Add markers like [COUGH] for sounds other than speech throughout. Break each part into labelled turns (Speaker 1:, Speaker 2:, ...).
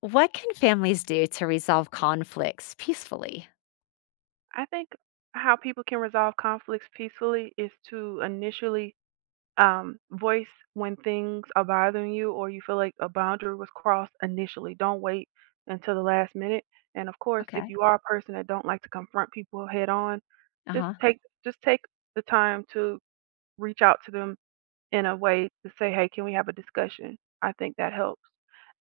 Speaker 1: What can families do to resolve conflicts peacefully?
Speaker 2: I think how people can resolve conflicts peacefully is to initially voice when things are bothering you or you feel like a boundary was crossed initially. Don't wait until the last minute. And of course, if
Speaker 1: Okay.
Speaker 2: you are a person that don't like to confront people head on, just
Speaker 1: Uh-huh.
Speaker 2: take just take the time to reach out to them in a way to say, "Hey, can we have a discussion?" I think that helps.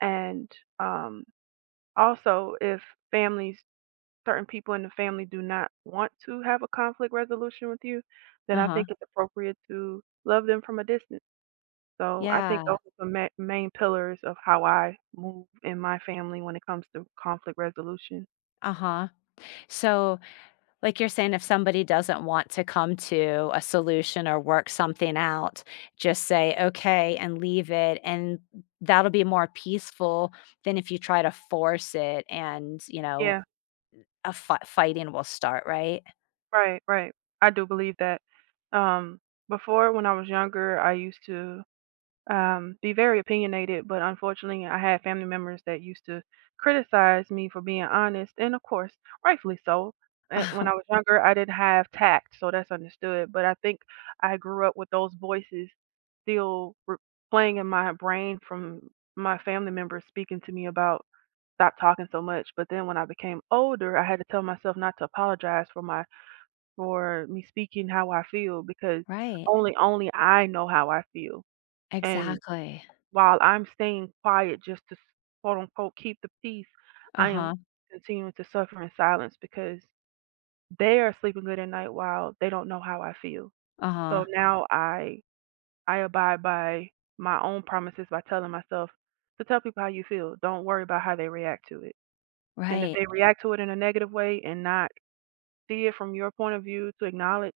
Speaker 2: And um, Also, if families certain people in the family do not want to have a conflict resolution with you, then I
Speaker 1: Uh-huh.
Speaker 2: think it's appropriate to love them from a distance. So I think
Speaker 1: Yeah.
Speaker 2: those are the main pillars of how I move in my family when it comes to conflict resolution.
Speaker 1: Uh-huh. So, like you're saying, if somebody doesn't want to come to a solution or work something out, just say okay and leave it. And that'll be more peaceful than if you try to force it and, you know,
Speaker 2: Yeah,
Speaker 1: fighting will start, right?
Speaker 2: right, right, I do believe that. Um, Before, when I was younger, I used to be very opinionated, but unfortunately, I had family members that used to criticize me for being honest, and of course, rightfully so. When
Speaker 1: [LAUGHS]
Speaker 2: I was younger, I didn't have tact, so that's understood. But I think I grew up with those voices still re- playing in my brain from my family members speaking to me about stop talking so much. But then when I became older, I had to tell myself not to apologize for my for me speaking how I feel because
Speaker 1: Right.
Speaker 2: only I know how I feel. And
Speaker 1: Exactly.
Speaker 2: while I'm staying quiet just to quote unquote keep the peace,
Speaker 1: Uh
Speaker 2: I am
Speaker 1: huh.
Speaker 2: continuing to suffer in silence because they are sleeping good at night while they don't know how I feel.
Speaker 1: Uh huh.
Speaker 2: So now I abide by my own promises by telling myself to tell people how you feel. Don't worry about how they react to it. And if
Speaker 1: Right.
Speaker 2: they react to it in a negative way and not see it from your point of view to acknowledge,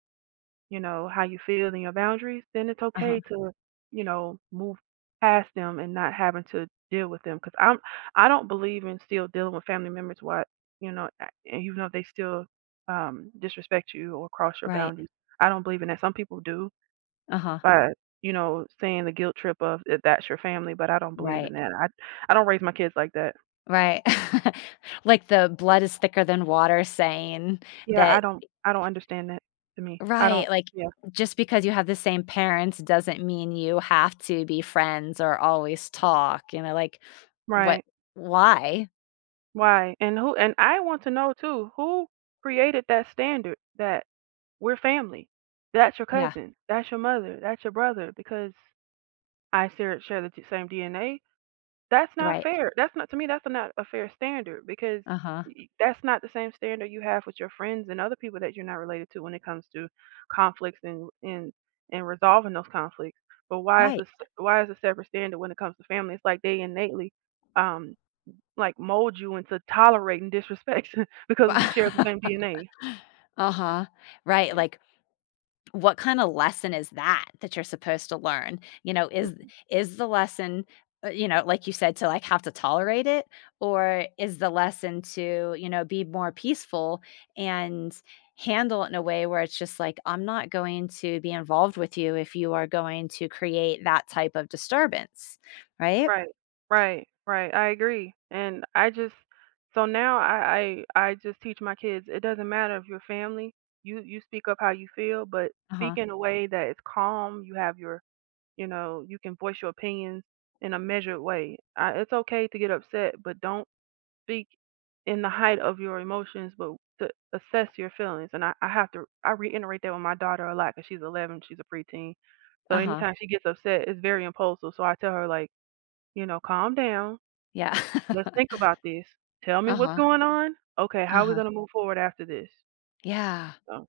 Speaker 2: you know, how you feel and your boundaries, then it's
Speaker 1: Uh huh.
Speaker 2: okay to, you know, move past them and not having to deal with them. I don't believe in still dealing with family members. What You know, and even though they still disrespect you or cross your
Speaker 1: Right.
Speaker 2: boundaries, I don't believe in that. Some people do
Speaker 1: Uh huh.
Speaker 2: by, you know, saying the guilt trip of "If that's your family," but I don't believe
Speaker 1: Right.
Speaker 2: in that. I don't raise my kids like that.
Speaker 1: Right. [LAUGHS] Like the blood is thicker than water saying
Speaker 2: Yeah,
Speaker 1: that.
Speaker 2: I don't understand that. To me, I don't.
Speaker 1: Right, like,
Speaker 2: Yeah,
Speaker 1: just because you have the same parents doesn't mean you have to be friends or always talk, you know, like, what,
Speaker 2: right.
Speaker 1: why?
Speaker 2: Why? And I want to know too, who created that standard that we're family? That's your
Speaker 1: Yeah,
Speaker 2: cousin, that's your mother, that's your brother because I share the same DNA. That's not
Speaker 1: right.
Speaker 2: fair. That's not To me that's not a fair standard because
Speaker 1: Uh-huh.
Speaker 2: that's not the same standard you have with your friends and other people that you're not related to when it comes to conflicts and resolving those conflicts. But
Speaker 1: Right.
Speaker 2: why is a separate standard when it comes to family? It's like they innately, um like, mold you into tolerating disrespect [LAUGHS] because we share the same
Speaker 1: [LAUGHS]
Speaker 2: DNA.
Speaker 1: Uh-huh. Right,
Speaker 2: Yeah.
Speaker 1: like what kind of lesson is that that you're supposed to learn? You know,
Speaker 2: Mm.
Speaker 1: is the lesson, you know, like you said, to like have to tolerate it, or is the lesson to you know be more peaceful and handle it in a way where it's just like I'm not going to be involved with you if you are going to create that type of disturbance, right?
Speaker 2: Right. Right. I agree. And I just So now I just teach my kids it doesn't matter if you're family, you speak up how you feel, but
Speaker 1: Uh
Speaker 2: speak
Speaker 1: huh.
Speaker 2: in a way that is calm. You have your, you know, you can voice your opinions in a measured way. It's okay to get upset, but don't speak in the height of your emotions, but to assess your feelings. And I reiterate that with my daughter a lot because she's 11, she's a preteen. So
Speaker 1: Uh huh.
Speaker 2: anytime she gets upset, it's very impulsive. So I tell her, like, you know, calm down.
Speaker 1: Yeah.
Speaker 2: Let's think about this. Tell
Speaker 1: [LAUGHS]
Speaker 2: me
Speaker 1: Uh
Speaker 2: what's
Speaker 1: huh.
Speaker 2: going on. Okay,
Speaker 1: Uh
Speaker 2: how are we
Speaker 1: huh.
Speaker 2: going to move forward after this?
Speaker 1: Yeah.
Speaker 2: So,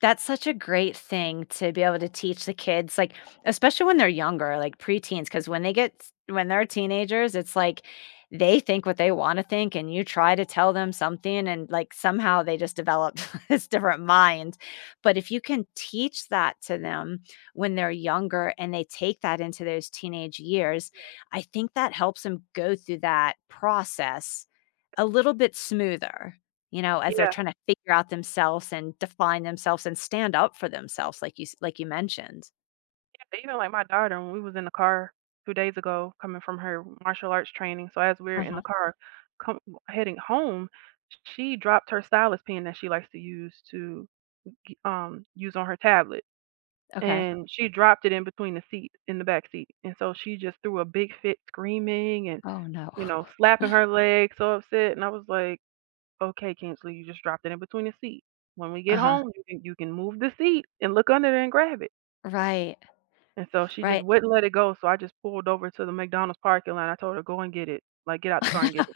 Speaker 1: That's such a great thing to be able to teach the kids, like, especially when they're younger, like preteens. Because when they get when they're teenagers, it's like they think what they wanna think, and you try to tell them something, and, like, somehow they just develop [LAUGHS] this different mind. But if you can teach that to them when they're younger and they take that into those teenage years, I think that helps them go through that process a little bit smoother. You know, as they're
Speaker 2: yeah,
Speaker 1: trying to figure out themselves and define themselves and stand up for themselves, like you mentioned.
Speaker 2: yeah, even like my daughter, when we was in the car 2 days ago coming from her martial arts training. So as we are in the
Speaker 1: Uh-huh.
Speaker 2: car come, heading home, she dropped her stylus pen that she likes to use on her tablet,
Speaker 1: Okay.
Speaker 2: and she dropped it in between the seat in the back seat, and so she just threw a big fit, screaming and,
Speaker 1: Oh, no.
Speaker 2: you
Speaker 1: [LAUGHS]
Speaker 2: know, slapping her leg, so upset. And I was like, "Okay, Kinsley, you just dropped it in between the seat. When we get
Speaker 1: Uh-huh.
Speaker 2: home, you can move the seat and look under there and grab it."
Speaker 1: Right.
Speaker 2: And so she just
Speaker 1: Right.
Speaker 2: wouldn't let it go. So I just pulled over to the McDonald's parking lot. I told her, "Go and get it. Like, get out the car and get it."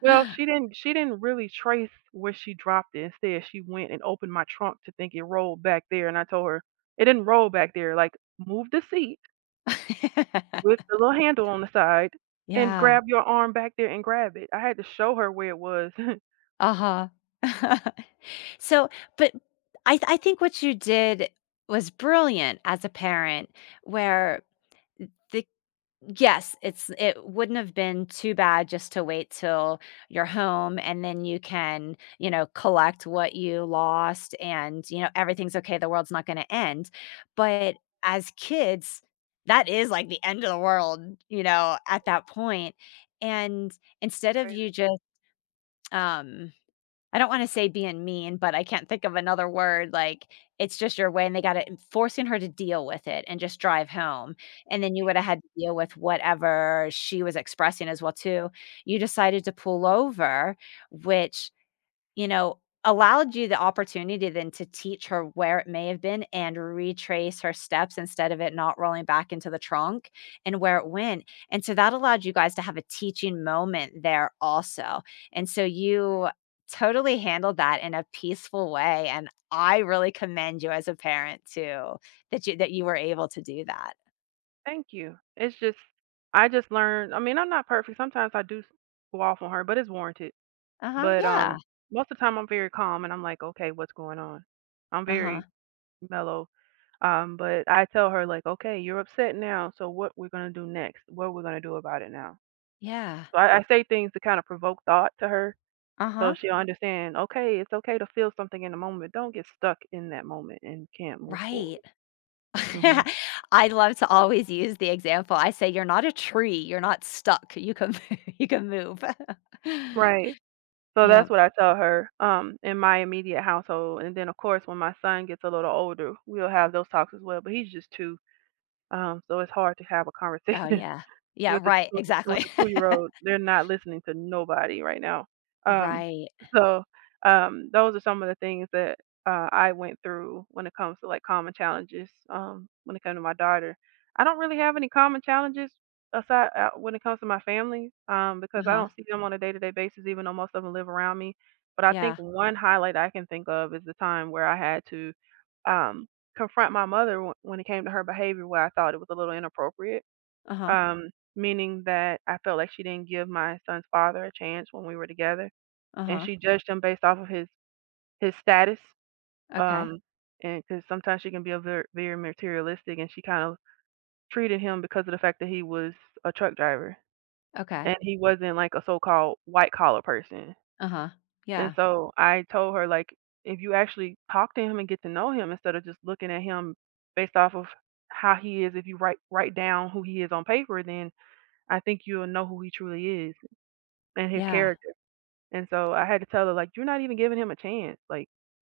Speaker 2: Well, she didn't really trace where she dropped it. Instead, she went and opened my trunk to think it rolled back there, and I told her, "It didn't roll back there. Like, move the seat with the little handle on the side and
Speaker 1: Yeah.
Speaker 2: grab your arm back there and grab it." I had to show her where it was. [LAUGHS] It's
Speaker 1: Uh-huh. [LAUGHS] So, but I think what you did was brilliant as a parent where the, yes, it's it wouldn't have been too bad just to wait till you're home and then you can, you know, collect what you lost and, you know, everything's okay, the world's not gonna end. But as kids, that is like the end of the world, you know, at that point. And instead of you
Speaker 2: crazy.
Speaker 1: just um I don't wanna say being mean, but I can't think of another word, like, it's just your way, and they got it forcing her to deal with it and just drive home, and then you woulda had to deal with whatever she was expressing as well too. You decided to pull over, which, you know, allowed you the opportunity then to teach her where it may have been and retrace her steps instead of it not rolling back into the trunk and where it went. And so that allowed you guys to have a teaching moment there also. And so you totally handled that in a peaceful way. And I really commend you as a parent too, that you were able to do that.
Speaker 2: Thank you. It's just I just learned, I mean, I'm not perfect. Sometimes go off on her, but it's warranted.
Speaker 1: Uh-huh.
Speaker 2: But
Speaker 1: Yeah.
Speaker 2: most of the time I'm very calm and I'm like, "Okay, what's going on?" I'm
Speaker 1: Uh-huh.
Speaker 2: very mellow. But I tell her like, "Okay, you're upset now, so what we're gonna do next? What are we gonna do about it now?"
Speaker 1: Yeah.
Speaker 2: So I say things to kind of provoke thought to her, so
Speaker 1: Uh-huh.
Speaker 2: she'll understand. Okay, it's okay to feel something in the moment. Don't get stuck in that moment and can't move forward.
Speaker 1: Right.
Speaker 2: hmm
Speaker 1: [LAUGHS] I love to always use the example. I say, "You're not a tree. You're not stuck. You can [LAUGHS] you can move." [LAUGHS]
Speaker 2: Right. So
Speaker 1: Yeah.
Speaker 2: that's what I tell her, in my immediate household, and then of course when my son gets a little older, we'll have those talks as well. But he's just two, so it's hard to have a
Speaker 1: Oh,
Speaker 2: conversation
Speaker 1: yeah.
Speaker 2: [LAUGHS]
Speaker 1: Yeah,
Speaker 2: with a
Speaker 1: right,
Speaker 2: with a with
Speaker 1: exactly.
Speaker 2: a
Speaker 1: [LAUGHS]
Speaker 2: two-year-old. They're not listening to nobody right now. Um,
Speaker 1: Right.
Speaker 2: so, those are some of the things that, I went through when it comes to, like, common challenges, when it comes to my daughter. I don't really have any common challenges aside, when it comes to my family, because I
Speaker 1: Uh-huh.
Speaker 2: don't see them on a day-to-day basis even though most of them live around me. But I think
Speaker 1: Yeah.
Speaker 2: one highlight I can think of is the time where I had to, um, confront my mother w when it came to her behavior where I thought it was a little inappropriate,
Speaker 1: Uh-huh.
Speaker 2: um, meaning that I felt like she didn't give my son's father a chance when we were together, and
Speaker 1: Uh-huh.
Speaker 2: she judged him based off of his status.
Speaker 1: Okay.
Speaker 2: Um, and because sometimes she can be a very, very materialistic, and she kind of treated him because of the fact that he was a truck driver and
Speaker 1: Okay.
Speaker 2: he wasn't like a so-called white collar person.
Speaker 1: Uh-huh.
Speaker 2: And
Speaker 1: Yeah.
Speaker 2: so I told her, like, if you actually talk to him and get to know him instead of just looking at him based off of how he is, if you write down who he is on paper, then I think you'll know who he truly is and his
Speaker 1: Yeah.
Speaker 2: character. And so I had to tell her, like, "You're not even giving him a chance. Like,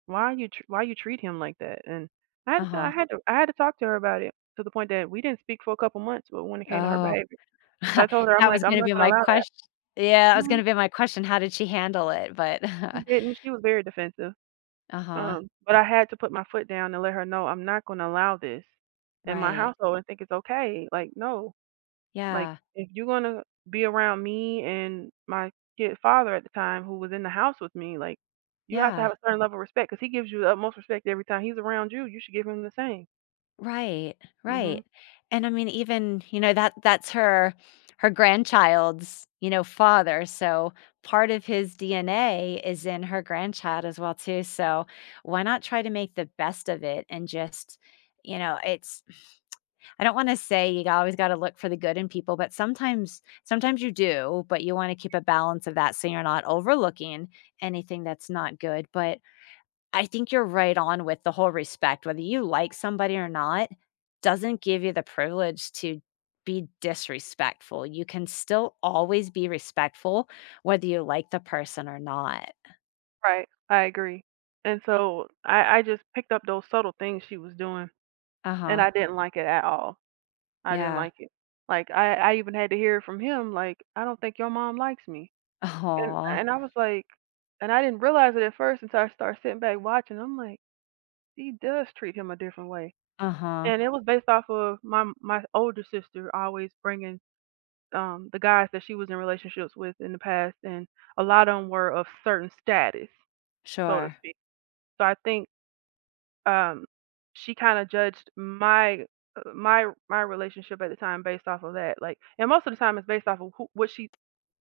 Speaker 2: why you treat him like that?" And I had to I
Speaker 1: Uh-huh.
Speaker 2: had to I had to talk to her about it to the point that we didn't speak for a couple months. But when it came to her
Speaker 1: Oh,
Speaker 2: behavior, but I
Speaker 1: [LAUGHS]
Speaker 2: told her, I'm
Speaker 1: that was
Speaker 2: like, I'm
Speaker 1: gonna
Speaker 2: not
Speaker 1: be
Speaker 2: going to
Speaker 1: my
Speaker 2: allow that.
Speaker 1: question. Yeah, that was
Speaker 2: Mhm.
Speaker 1: gonna be my question, how did she handle it? But
Speaker 2: She
Speaker 1: [LAUGHS]
Speaker 2: didn't. She was very defensive.
Speaker 1: Uh-huh.
Speaker 2: But I had to put my foot down and let her know I'm not going to allow this in my
Speaker 1: Right.
Speaker 2: household and think it's okay. Like, no. Like,
Speaker 1: Yeah.
Speaker 2: if you're gonna be around me and my kid father at the time who was in the house with me, like, you have to
Speaker 1: Yeah.
Speaker 2: have a certain level of respect because he gives you the utmost respect every time he's around you. You should give him the same.
Speaker 1: Right,
Speaker 2: Mhm.
Speaker 1: right, and I mean, even, you know, that's her her grandchild's, you know, father, so part of his DNA is in her grandchild as well too, so why not try to make the best of it and just, you know, it's I don't wanna say you always gotta look for the good in people, but sometimes you do, but you wanna keep a balance of that so you're not overlooking anything that's not good, but I think you're right on with the whole respect. Whether you like somebody or not doesn't give you the privilege to be disrespectful. You can still always be respectful whether you like the person or not.
Speaker 2: Right. I agree. And so I just picked up those subtle things she was doing, and
Speaker 1: Uh-huh.
Speaker 2: I didn't like it at all. I didn't
Speaker 1: Yeah.
Speaker 2: like it. Like, I even had to hear it from him, like, "I don't think your mom likes me." And
Speaker 1: Oh.
Speaker 2: and I was like, and I didn't realize it at first until I started sitting back watching. I'm like, "She does treat him a different way."
Speaker 1: Uh-huh.
Speaker 2: And it was based off of my older sister always bringing, the guys that she was in relationships with in the past, and a lot of them were of certain status, so to
Speaker 1: Sure.
Speaker 2: speak. So I think, um, she kinda judged my, my relationship at the time based off of that, like and most of the time it's based off of who what she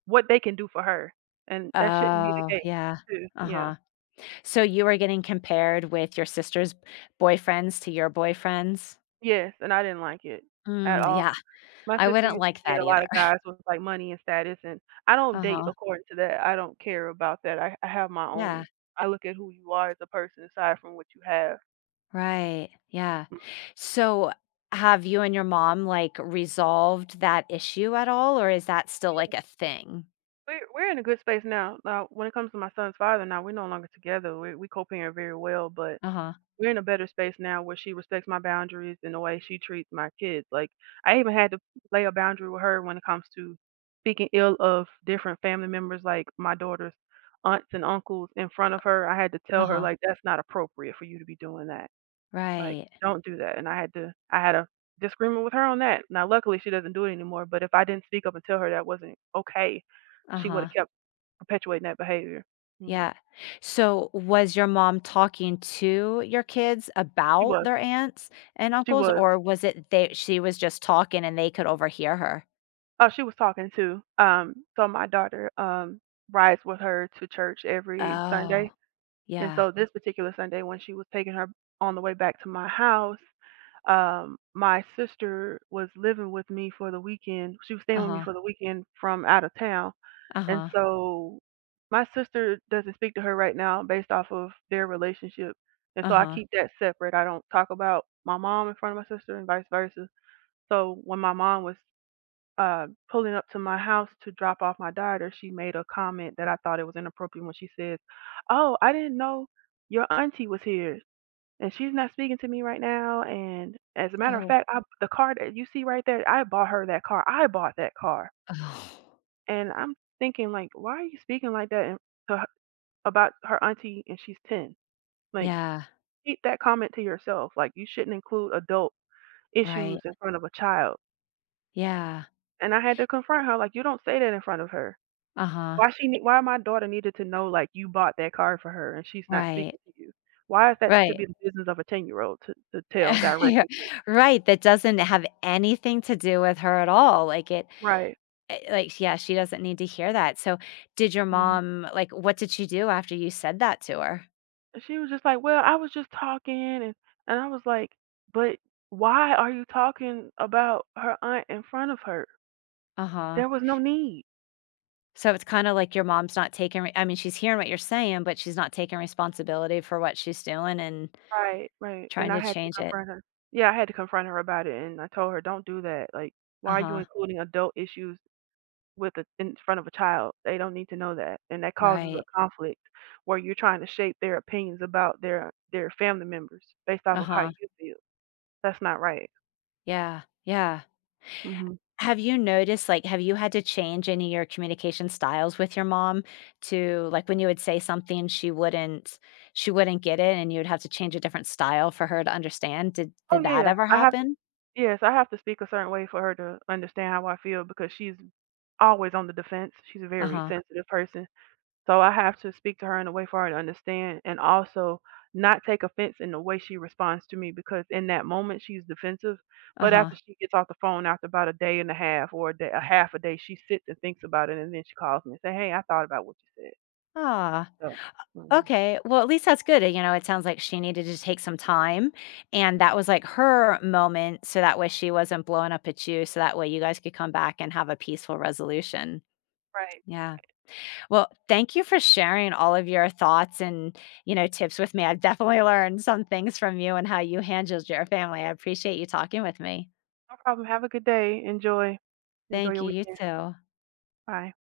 Speaker 2: what they can do for her, and that shouldn't be the
Speaker 1: Oh,
Speaker 2: case
Speaker 1: yeah.
Speaker 2: too. Yeah.
Speaker 1: Uh-huh. So you were getting compared with your sister's boyfriends to your boyfriends?
Speaker 2: Yes, and I didn't like it at
Speaker 1: Mm,
Speaker 2: all.
Speaker 1: yeah.
Speaker 2: My
Speaker 1: I
Speaker 2: sister
Speaker 1: wouldn't
Speaker 2: used to
Speaker 1: like
Speaker 2: date
Speaker 1: that
Speaker 2: a lot
Speaker 1: either.
Speaker 2: of
Speaker 1: [LAUGHS]
Speaker 2: guys with, like, money and status, and I don't date
Speaker 1: Uh-huh.
Speaker 2: according to that. I don't care about that. I have my
Speaker 1: Yeah.
Speaker 2: own. I look at who you are as a person aside from what you have.
Speaker 1: Right. Yeah.
Speaker 2: Mm.
Speaker 1: So have you and your mom like resolved that issue at all, or is that still like a thing?
Speaker 2: We're in a good space now. Now when it comes to my son's father, now we're no longer together, we co-parent very well, but
Speaker 1: Uh-huh.
Speaker 2: we're in a better space now where she respects my boundaries and the way she treats my kids. Like I even had to lay a boundary with her when it comes to speaking ill of different family members, like my daughter's aunts and uncles, in front of her. I had to tell her,
Speaker 1: Uh-huh.
Speaker 2: like, that's not appropriate for you to be doing that. Like,
Speaker 1: Right.
Speaker 2: don't do that. And I had a disagreement with her on that. Now luckily she doesn't do it anymore. But if I didn't speak up and tell her that wasn't okay, she would have
Speaker 1: Uh-huh.
Speaker 2: kept perpetuating that behavior. hmm
Speaker 1: Yeah. So was your mom talking to your kids
Speaker 2: She
Speaker 1: about
Speaker 2: was.
Speaker 1: their aunts and
Speaker 2: She
Speaker 1: uncles,
Speaker 2: was.
Speaker 1: or was it they she was just talking and they could overhear her?
Speaker 2: Oh, she was talking too. So my daughter rides with her to church every Sunday,
Speaker 1: Oh.
Speaker 2: and
Speaker 1: Yeah.
Speaker 2: so this particular Sunday when she was taking her on the way back to my house, my sister was living with me for the weekend. She was staying with me
Speaker 1: Uh-huh.
Speaker 2: for the weekend from out of town, and
Speaker 1: Uh-huh.
Speaker 2: so my sister doesn't speak to her right now based off of their relationship, and so I
Speaker 1: Uh-huh.
Speaker 2: keep that separate. I don't talk about my mom in front of my sister and vice versa. So when my mom was pulling up to my house to drop off my daughter, she made a comment that I thought it was inappropriate when she says, "Oh, I didn't know your auntie was here, and she's not speaking to me right now. And as a matter of
Speaker 1: Oh. [SIGHS]
Speaker 2: fact, I, the car that you see right there, I bought her that car. I bought that car."
Speaker 1: Oh.
Speaker 2: And I'm thinking like, why are you speaking like that to her, about her auntie? And she's ten. Like,
Speaker 1: Yeah.
Speaker 2: keep that comment to yourself. Like, you shouldn't include adult issues
Speaker 1: Right.
Speaker 2: in front of a child.
Speaker 1: Yeah.
Speaker 2: And I had to confront her like, you don't say that in front of her.
Speaker 1: Uh-huh.
Speaker 2: Why my daughter needed to know, like, you bought that car for her and she's not
Speaker 1: Right.
Speaker 2: speaking to you? Why is that should
Speaker 1: Right.
Speaker 2: be the business of a ten-year-old to tell
Speaker 1: [LAUGHS] Yeah,
Speaker 2: directly to.
Speaker 1: right, that doesn't have anything to do with her at all, like, it
Speaker 2: Right.
Speaker 1: eh, like, yeah, she doesn't need to hear that, so, did your
Speaker 2: Mhm.
Speaker 1: mom like, what did she do after you said that to her?
Speaker 2: And she was just like, "Well, I was just talking," and and I was like, "But why are you talking about her aunt in front of her?
Speaker 1: Uh-huh.
Speaker 2: There was no need."
Speaker 1: So, it's kinda like your mom's not taking re I mean, she's hearing what you're saying, but she's not taking responsibility for what she's doing and
Speaker 2: Right, right, and
Speaker 1: trying
Speaker 2: I
Speaker 1: to
Speaker 2: had to
Speaker 1: change it.
Speaker 2: confront her. Yeah, I had to confront her about it, and I told her, "Don't do that, like, why are you
Speaker 1: Uh-huh.
Speaker 2: including adult issues with a in front of a child. They don't need to know that, and that causes a
Speaker 1: Right.
Speaker 2: conflict where you're trying to shape their opinions about their family members based off of how
Speaker 1: Uh-huh.
Speaker 2: you feel. That's not right."
Speaker 1: Yeah. Yeah.
Speaker 2: Mhm.
Speaker 1: Have you noticed, like, have you had to change any of your communication styles with your mom to like when you would say something, she wouldn't get it and you would have to change a different style for her to understand? Did
Speaker 2: Oh,
Speaker 1: did
Speaker 2: yeah,
Speaker 1: that
Speaker 2: yeah.
Speaker 1: ever
Speaker 2: I have
Speaker 1: happen?
Speaker 2: Yes, I have to speak a certain way for her to understand how I feel because she's always on the defense. She's a very
Speaker 1: Uh-huh.
Speaker 2: sensitive person. So I have to speak to her in a way for her to understand and also not take offense in the way she responds to me because in that moment she's defensive. But
Speaker 1: Uh-huh.
Speaker 2: after she gets off the phone after about a day and a half or a half a day, she sits and thinks about it and then she calls me and say, "Hey, I thought about what you said."
Speaker 1: Ah.
Speaker 2: So. Mhm.
Speaker 1: Okay. Well, at least that's good. You know, it sounds like she needed to take some time and that was like her moment so that way she wasn't blowing up at you so that way you guys could come back and have a peaceful resolution.
Speaker 2: Right.
Speaker 1: Yeah. Well, thank you for sharing all of your thoughts and, you know, tips with me. I have definitely [LAUGHS] learned some things from you and how you handled your family. I appreciate you talking with me.
Speaker 2: No problem. Have a good day. Enjoy. Enjoy
Speaker 1: Thank
Speaker 2: your
Speaker 1: you. You
Speaker 2: weekend.
Speaker 1: too.
Speaker 2: Bye.